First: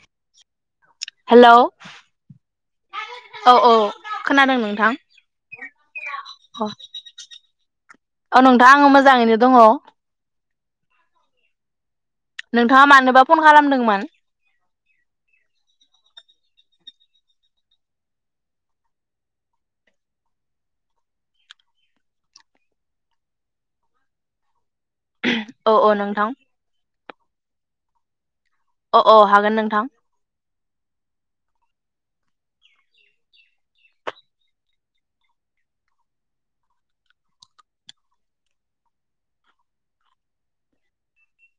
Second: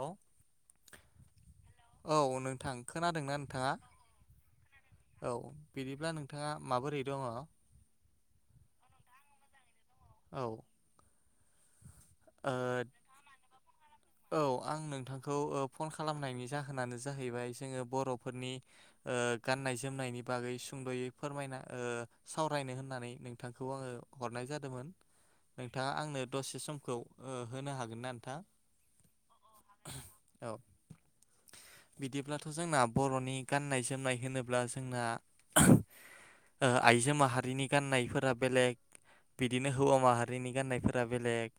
Hello औ नोंथां खोनादोंना औ औ नोंथाङा खोनादों नोंथां औ बिरिफ ब्ला नोंथाङा अ माबोरै दङ औ नोंथां आङो मोजाङैनो दङ औ नोंथाङा मानोबा फन खालामदोंमोन ओ औ आं नोंथांखौ ओ कल खालामनायनि जाहोन जाहोनानो जाहैबाय जोङो बर'फोरनि ओ गाननाय जोमनायनि बागै सुंद'यै फोरमायना ओ सावरायनो होननानै नोंथांखौ आङो हरनाय जादोंमोन औ नोंथाङा औ आंनो नोंथां दसे समखौ होनो हागोन ना नोंथां? अ अ हागोन नोंथां। औ बिदिब्लाथ' जोंना बर'नि गान्नाय जोमनाय होनोब्ला जोंना आइजो माहारिनि गान्नायफोरा बेलेग बिदिनो हौवा माहारिनि गाननायफोरा बेलेग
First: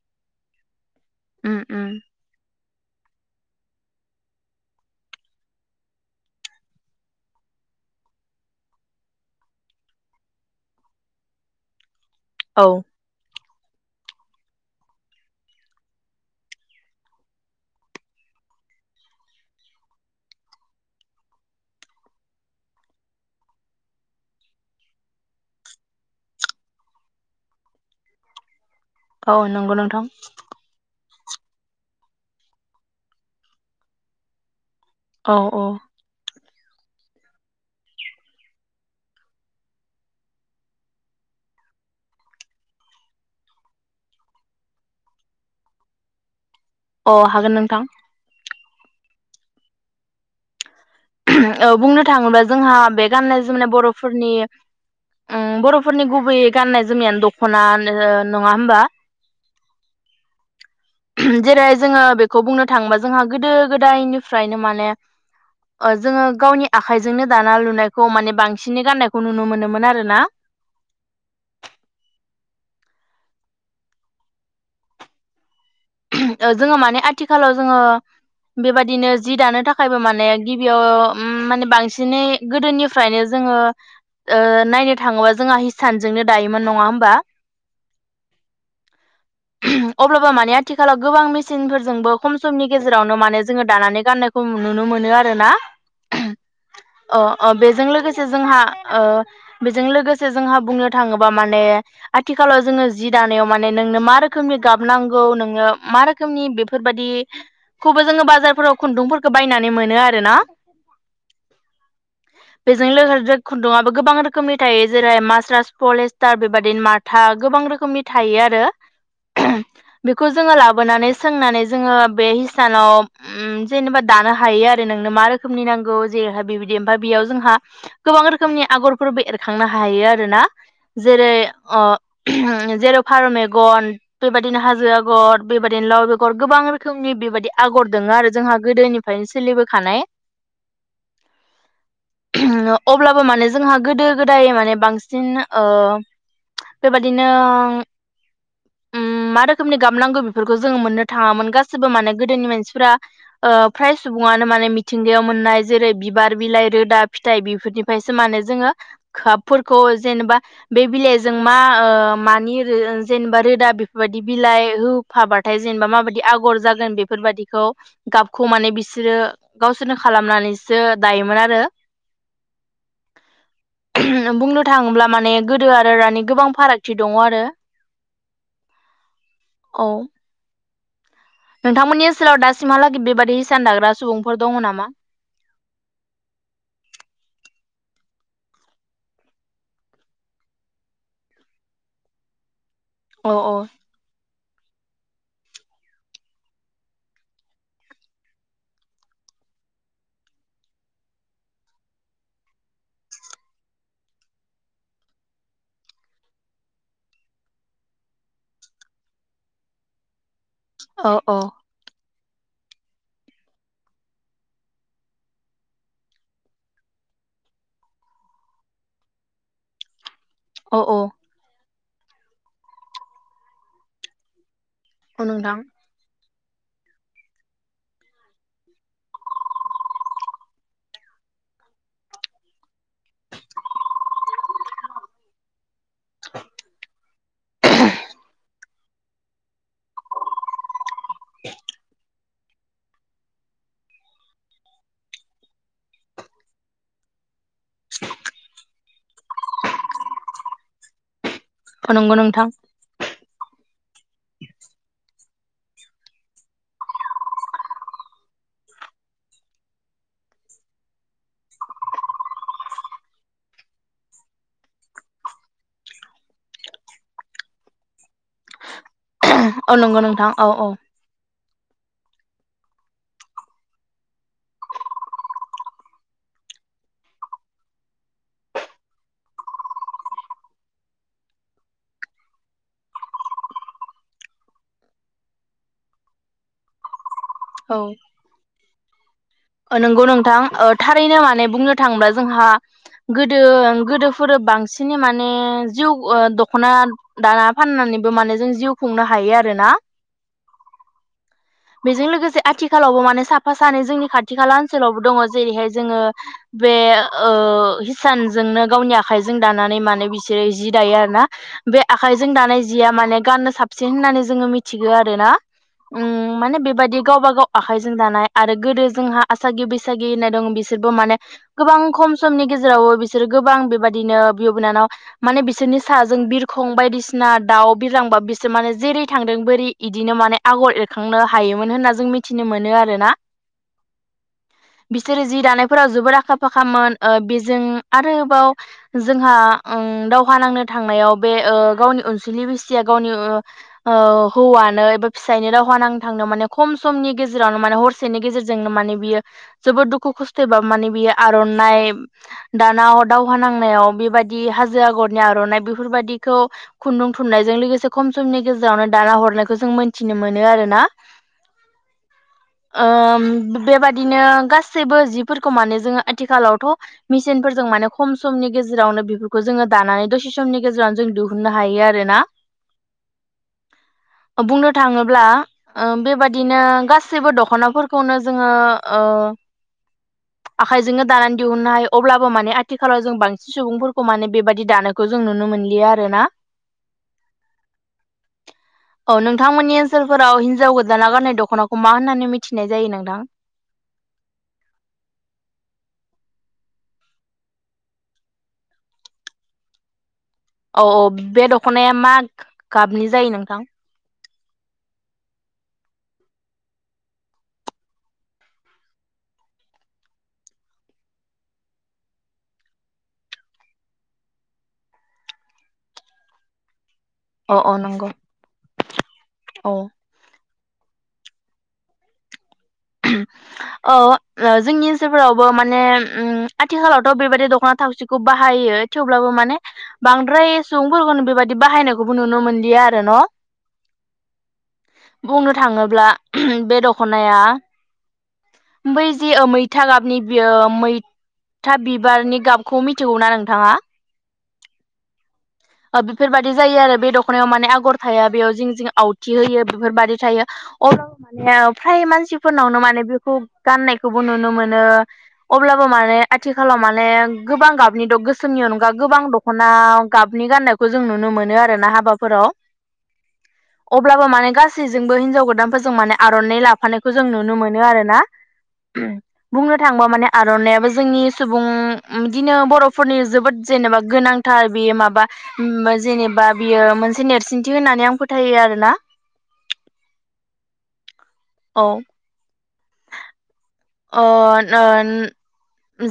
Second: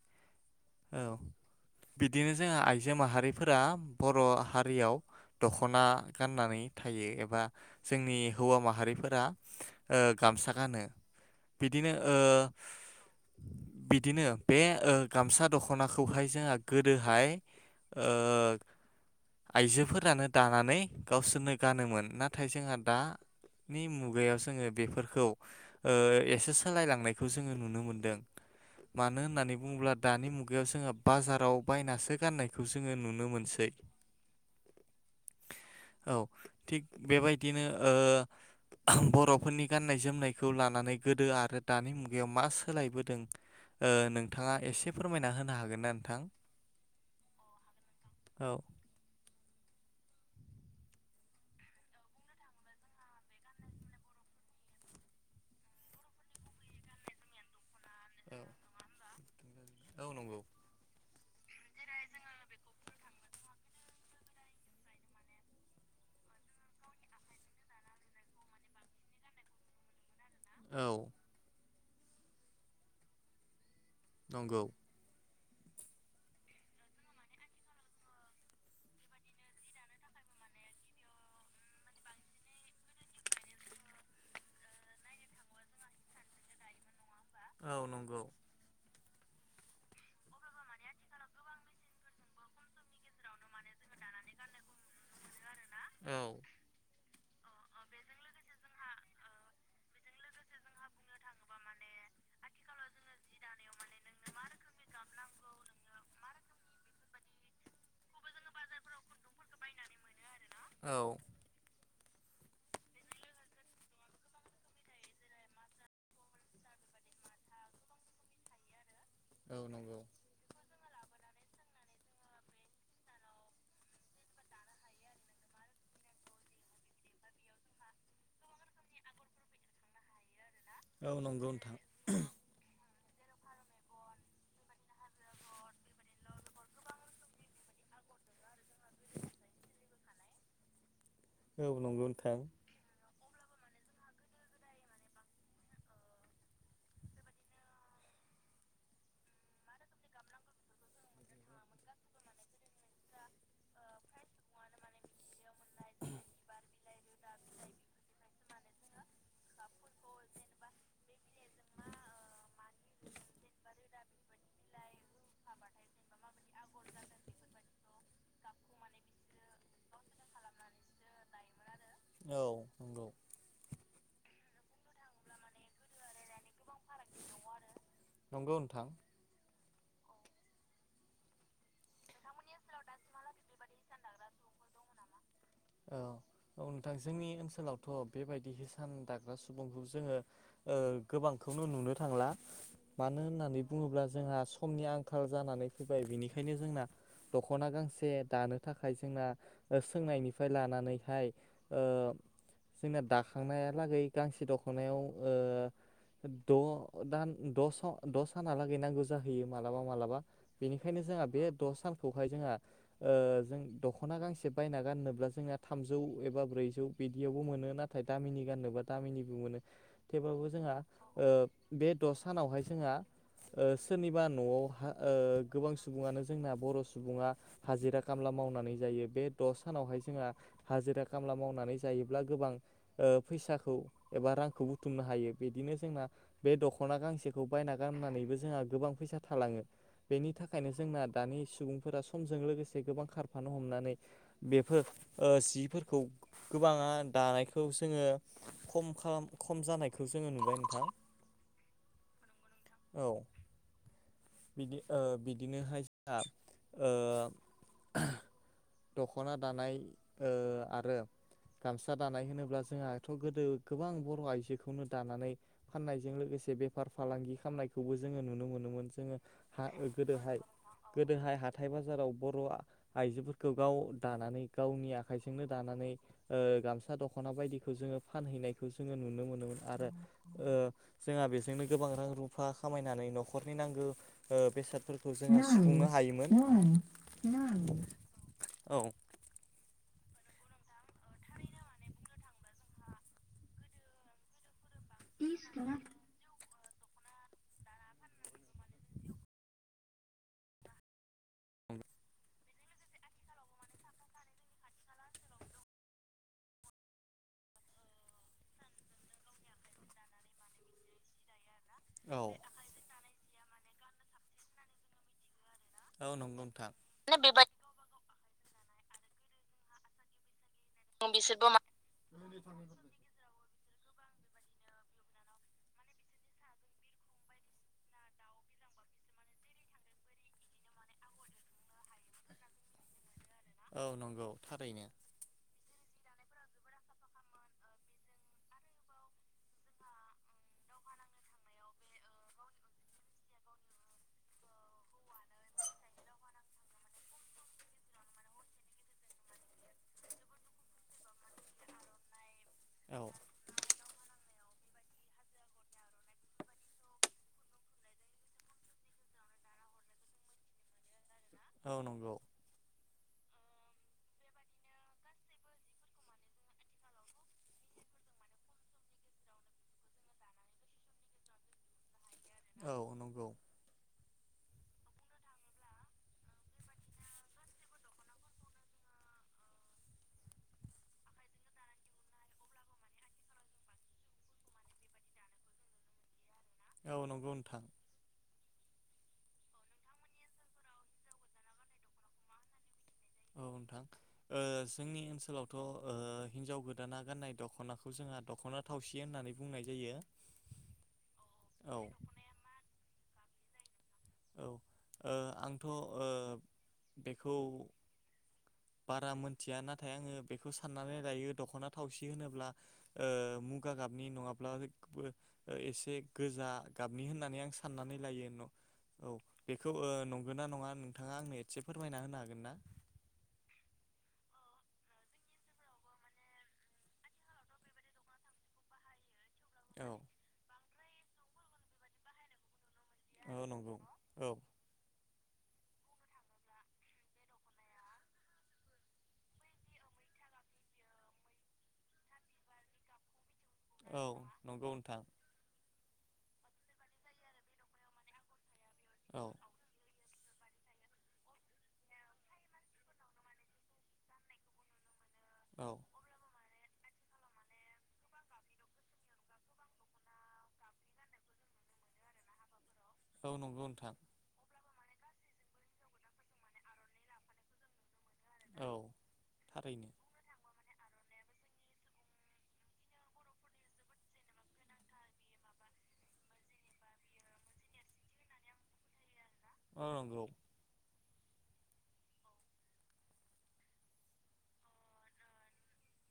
औ उम उम बिदिनो जोङा आइजो माहारि फोरा बर' हारियाव दख'ना गाननानै थायो एबा जोंनि हौवा माहारिफोरा ओ गामसा गानो बिदिनो ओ औ बिदिनो बे ओ गामसा दख'नाखौहाय जोंहा गोदोहाय ओ आइजोफोरानो दानानै गावसोरनो गानोमोन नाथाय जोंहा दानि मुगायाव जोङो बेफोरखौ ओ एसे सोलायलांनायखौ जोङो नुनो मोनदों। मानो औ होननानै नंगौ बुङोब्ला नोंथां दानि मुगायाव जोङो बाजाराव बायनासो गाननायखौ जोङो नुनो मोनसै। औ औ थिग बेबायदिनो ओ बर'फोरनि गाननाय जोमनायखौ लानानै गोदो आरो दानि मुगायाव मा सोलायबोदों ओ नोंथाङा एसे फोरमायना होनो हागोन ना नोंथां? अ हागोन नोंथां। औ औ बुंनो थाङोब्ला जोंहा बे गाननाय जोमनाय बर'फोरनि ओम बर'फोरनि गुबै गाननाय जोमनायानो दख'ना नङा होमबा औ नंगौ जेरै जोङो बेखौ बुंनो थाङोबा जोंहा गोदो गोदायनिफ्रायनो माने ओ जोङो गावनि आखाइजोंनो दाना लुनायखौ माने बांसिनै गाननायखौ नुनो मोनोमोन आरोना। औ नंगौ जोङो माने आथिखालाव जोङो बेबादिनो जि दानो थाखायबो माने गिबियाव ओम माने बांसिनै गोदोनिफ्रायनो जोङो ओ नायनो थाङोबा जोंहा हिसानजोंनो दायोमोन नङा होमबा। औ नंगौ। अब्लाबो माने आथिखालाव गोबां मेसिनफोरजोंबो खम समनि गेजेरावनो माने जोङो दानानै गाननायखौ नुनो मोनो आरोना। औ अ अ बेजों लोगोसे जोंहा ओ बेजों लोगोसे जोंहा बुंनो थाङोबा माने आथिखालाव जोङो जि दानायाव माने नोंनो मा रोखोमनि गाब नांगौ नों नो मा रोखोमनि बेफोरबायदिखौबो जोङो बाजारफोराव खुन्दुंफोरखौ बायनानै मोनो आरोना। औ बेजों लोगोसे खुन्दुङाबो गोबां रोखोमनि थायो जेरै मास्रास पलिस्टार बेबादिनो माथा गोबां रोखोमनि थायो आरो औ नंगौ बे लाबोनानै सोंनानै जोङो बे हिसानाव उम जेनेबा दानो हायो आरो नोंनो मा रोखोमनि नांगौ जेरैहाय बेबायदि ओमफ्राय बेयाव जोंहा गोबां रोखोमनि आगरफोरबो एरखांनो हायो आरोना। औ जेरै नंगौ नोंथां अ ओम जेरै फारौ मेगन बेबायदिनो हाजो आ गर बेबायदिनो लाव बेगर गोबां रोखोमनि बेबायदि आगर दोङो आरो जोंहा गोदोनिफ्रायनो सोलिबोखानाय। औ नंगौ नोंथां। अब्लाबो माने जोंहा गोदो गोदाय माने बांसिन बेबादिनो उम मा रोखोमनि गाब नांगौ बेफोरखौ जोङो मोननो थाङामोन गासिबो माने गोदोनि मानसिफ्रा फ्राय सुबुङानो माने मिथिंगायाव मोननाय जेरै बिबार, बिलाइ, रोदा फिथाइ बेफोरनिफ्रायसो माने जोङो खाबफोरखौ जेनेबा बे बिलाइ जों मा मानि जेनेबा रोदा बेफोरबायदि बिलाइ होफाबाथाय जेनेबा माबायदि आगर जागोन बेफोर बायदिखौ गाबखौ माने बिसोरो गावसोरनो खालामनानैसो दायोमोन आरो औ नंगौ बुंनो थाङोब्ला माने गोदो आरो गोबां फारागथि दङ आरो नंगौ नोंथां औ नोंथांमोननि ओनसोलाव दासिमहालागै बेबाय दि इसान दाग्रा सुबुंफोर दङ नामा? थ' बेबायदि हिसान दाग्रा सुबुंखौ जोङो गोबांखौनो नुनो थांला मानो औ औ होननानै बुङोब्ला जोंहा समनि आंखाल जानानै फैबाय बिनिखायनो जोंना दख'ना गांसे दानो थाखाय जोंना सोंनायनिफ्राय लानानैहाय जोंना दाखांनायालागै गांसे दख'नायाव द दान द' सानालागै नांगौ जाहैयो मालाबा मालाबा। बेनिखायनो औ जोंहा औ बे द' सान खौहाय जोंहा ओ जों दख'ना गांसे बायना गाननोब्ला जोंना थामजौ एबा ब्रैजौ बिदियावबो मोनो नाथाय दामिनि गाननोबा दामिनिबो मोनो थेवबाबो जोंहा औ औ ओ बे द सानावहाय जोंहा सोरनिबा न'आव ओ औ नोंथां गोबां सुबुङानो। जोंना बर' सुबुङा हाजिरा खामला मावनानै जायो बे द' सानावहाय जोंहा हाजिरा खामला मावनानै जायोब्ला गोबां फैसाखौ एबा रांखौ बुथुमनो हायो बिदिनो जोंना बे दख'ना गांसेखौ बायना गाननानैबो जोंहा गोबां फैसा थालाङो। बेनि थाखायनो जोंना दानि सुबुंफोरा सम जों लोगोसे गोबां खारफानो हमनानै बेफोर सिफोरखौ गोबाङा दानायखौ जोङो खम खम जानायखौ जोङो नुबाय नोंथां। नंगौ नोंथां औ बिदि बिदिनोहाय जोंहा ओ दख'ना दानाय आरो गामसा दानाय होनोब्ला जोंहाथ' गोदो गोबां बर' आइजोखौनो दानानै फाननायजों लोगोसे बेफार फालांगि खालामनायखौबो जोङो नुनो मोनोमोन जोङो। औ नंगौ नोंथां गोदोहाय औ औ गोदोहाय हा थाइ बाजाराव बर' आइजोफोर खौ गाव दानानै गावनि आखाइजोंनो दानानै गामसा दखना बायदिखौ जोङो फानहैनायखौ जोङो नुनो मोनोमोन आरो जोंहा बेजोंनो गोबां रां रुफा खामायनानै न'खरनि नांगौ बेसादफोरखौ जोङो सुफुंनो हायोमोन। औ। औ। नंगौ नोंथां थारैनो माने बुंनो थाङोब्ला जोंहा गोदो गोदोफोर बांसिन माने जिउ ओ द दख'ना दाना फाननानैबो माने जों जिउ खुंनो हायो आरोना बेजों लोगोसे आथिखालावबो माने साफा सानै जोंनि खाथि खाथि खाला ओनसोलावबो दङ जेरैहाय जोङो बे हिसानजोंनो गावनि आखाइजों दानानै मानोे बिसोरो जि दायो आरोना बे औ आखाइजों दानाय जिया माने गाननो साब बसिन होननानै जोङो मिथिगौ आरोना। औ नंगौ उम माने नोंथां बेबायदि गावबा बेबायदि गाव आखाइजों दानाय आरो गोदो जोंहा आसागि बिसागि नायदं बि सोरबो माने बिसोरबो मा गोबां खम समनि गेजेरावबो बिसोरो गोबां बेबायदिनो बिब बिनानाव माने बिसोरनि साजों बिरखं बायदिसिना दाउ बिरलांबा बिसोर माने जेरै थांदों बोरै बिदिनो माने आगर एरखांनो हायोमोन होनना जों मिथिनो मोनो आरोना औ नंगौ थारैनो बिसोरो जि दानायफोराव जोबोद आखा फाखामोन बेजों आरोबाव जोंहा दावहा नांनो थांनायाव बे गावनि अनसुलि बिसिया गावनि हौवानो एबा फिसायनो दावहा नांनो थांनायाव माने खम समनि गेजेरावनो माने हरसेनि गेजेरजोंनो माने बियो जोबोद दुखु खस्थ'यैबाबो माने बियो आर'नाइ दानाव औ दावहा नांनायाव बेबायदि दि हाजो आगरनि आर'नाइ बेफोरबायदिखौ खुन्दुं थुननायजों लोगोसे खम समनि गेजेरावनो दाना हरनायखौ जों मोनथिनो मोनो आरोना औ नंगौ उ बेबादिनो गासैबो जिफोरखौ माने जोंङो आथिखालावथ' मेसिनफोरजों माने खम समनि गेजेरावनो बेफोरखौ जोंङो दानानै दसे समनि गेजेरावनो जों दिहुननो हायो आरोना औ नंगौ बुंनो थाङोब्ला बेबादिनो गासैबो दख'नाफोरखौनो जोंङो आखाइजोंनो दानानै दिहुननो हायो अब्लाबो माने आथिखालाव जों बांसिन सुबुंफोरखौ माने बेबायाददि दानायखौ जों नुनो मोनलिया आरो ना औ नंगौ नोंथां औ नोंथांमोननि ओनसोलफोराव हिनजाव गोदाना गारनाय दख'नाखौ मा होननानै मिथिनाय जायो नोंथां औ नोंथां ओ जोंनि ओनसोलावथ'ओ हिन्जाव गोदाना गाननाय दख'नाखौ जोंहा दख'ना थावसि होननानै बुंनाय जायो औ औ बे औ दख'नाया मा गाबनि जायो नोंथां औ ओ आंथ' ओ बेखौ बारा मोनथिया नाथाय आङो बेखौ साननानै लायो दख'ना थावसि होनोब्ला मुगा गाबनि नङाब्ला एसे गोजा गाबनि होननानै आं औ औ साननानै नंगौ लायो न' औ बेखौ औ नंगौ नना नङा नोंथाङा आंनो एसे फोरमायना होनो हागोन ना औ जोंनि ओनसोलफोरावबो माने आथिखालावथ' बेबायदि दख'ना थावसिखौ बाहायो थेव ब्लाबो माने औ बांद्राय सुबुंफोरखौनो बेबायदि बाहायनायखौबो नुनो मोनलिया र न औ नंगौ औ [unintelligible] बुंनो थांङोब्ला बे दख'नाया बै जे मैथा गाबनि मैथा बिबारनि गाबखौ मिथिगौना‌ नों औ नंगौ नोंथां बेफोरबाददि जायो आरो बे दख'नायाव माने आगर थाया बेयाव औ आवथि होयो बेफोरबायदि मान मानसि [unintelligible] फोरनावनो माने बेखौ गाननायखौबो नुनो मोनो औ अब्लाबो माने आथिखाल आथिखालाव माने गोबां गाबनि गोसोमनि अनगा गोबां दख'ना गाबनि गाननायखौ जों नुनो मोनो आरोना हाबाफोराव औ नंगौ नोंथां अब्लाबो माने गासैजों बो हिनजाव गोदानखोजों माने आर'नाइ लाफानाय खौ जों नुनो मोनो आरो ना औ बुंनो थारैनो थाङोबा माने आर'नाइाबो जोंनि सुबुं बिदिनो बर'फोरनि जोबोद जेनेबा गोनांथार बेयो माबा जेनेबा बियो मोनसे नेरसोनथि होननानै आं फोथायो आरोना ओ नगौ औ अ नोन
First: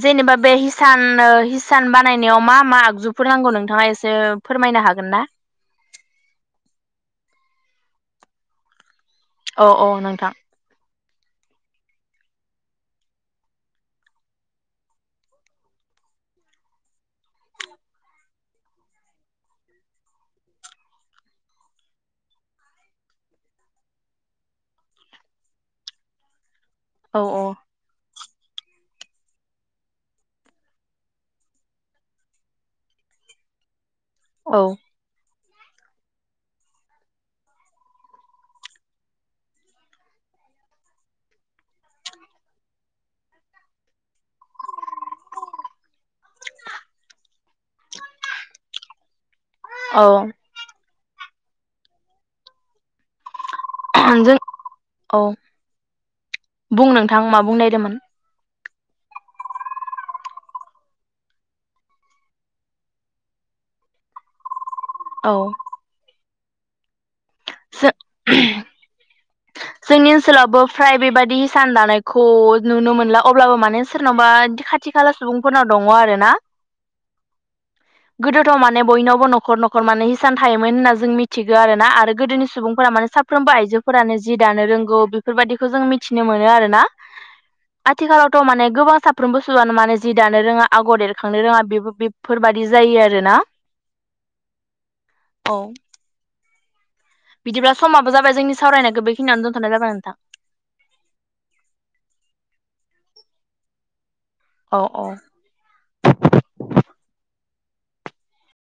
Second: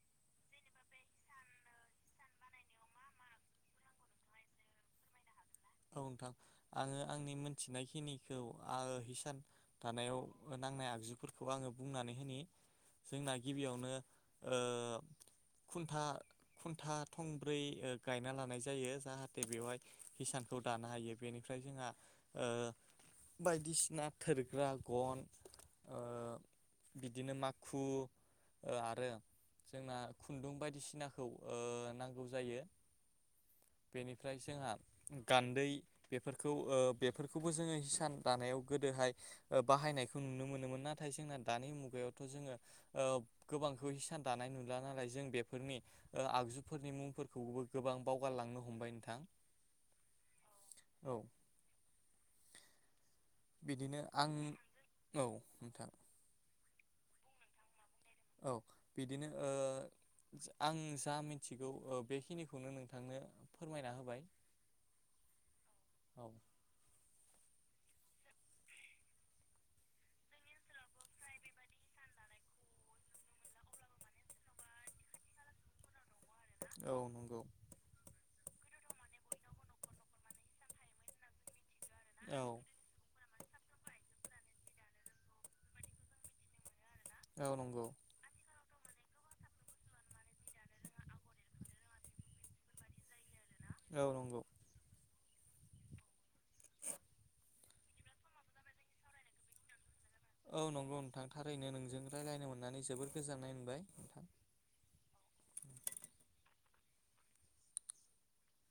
जेनेबा बे हिसान हिसान बानायनायाव मा मा आगजुफोर नांगौ नोंथाङा एसे फोरमायनो हागोन ना नंगौ नोंथां आङो आंनि मोनथिनायखिनिखौ आ हिस सान औ औ दानायाव नोंथां ओ नांनाय आगजु फोरखौ आङो बुंनानै होननि जोंना गिबियावनो ओ खुन्था खुन्था थंब्रै ओ गायना लानाय जायो जाहाथे बेवहाय हिसान खौ दानो हायो बेनिफ्राय जोंहा ओ बायदिसिना थोरग्रा गन ओ औ बिदिनो औ माखु ओ आरो जोंना खुन्दुं बायदिसिनाखौ नांगौ जायो बेनिफ्राय औ जोंहा गान्दै बेफोरखौ बेफोरखौबो जोङो हिसान दानायाव गोदोहाय बाहायनायखौ नुनो मोनोमोन नाथाय जोंना दानि मुगायावथ' जोङो ओ गोबांखौ हिसान दानाय नुला नालाय जों बेफोरनि आगजुफोरनि मुंफोरखौबो गोबां बावगारलांनो हमबाय नोंथां औ औ बिदिनो जों आंनि औ नोंथां बुं नोंथां मा बुंनायदोंमोन औ बिदिनो ओ आं जा मिथिगौ ओ बेखिनिखौनो नोंथांनो फोरमायना होबाय औ औ सो जोंनि ओनसोलावबो फ्राय बेबायदि हिसान दानायखौ नुनो मोनला अब्लाबो माने सोरनावबा खाथि खाला सुबुंफोरनाव दङ आरोना औ नंगौ गोदोथ' माने बयनावबो न'खर न'खर माने हिसान थायोमोन होनना जों मिथियो आरो ना आरो औ गोदोनि सुबुंफोरा माने सा साफ्रोमबो आइजोफोरानो जि दानो रोंगौ बेफोरबायदिखौ जों मिथिनो मोनो आरोना औ नंगौ आथिखालावथ' माने गोबां साफ्रोमबो सुबुआानो माने जि दानो रोङा आगर एरखांनो रोङा बे बेफोरबायदि जायो आरोना औ नंगौ औ बिदिब्ला समाबबो जाबाय जोंनि सावरायनायखौ बेखिनियाव दोनथनाय जाबाय नोंथां औ नंगौ नोंथां थारैनो नोंजों रायज्लायनो मोननानै जोबोर गोजोननाय मोनबाय नोंथां अ अ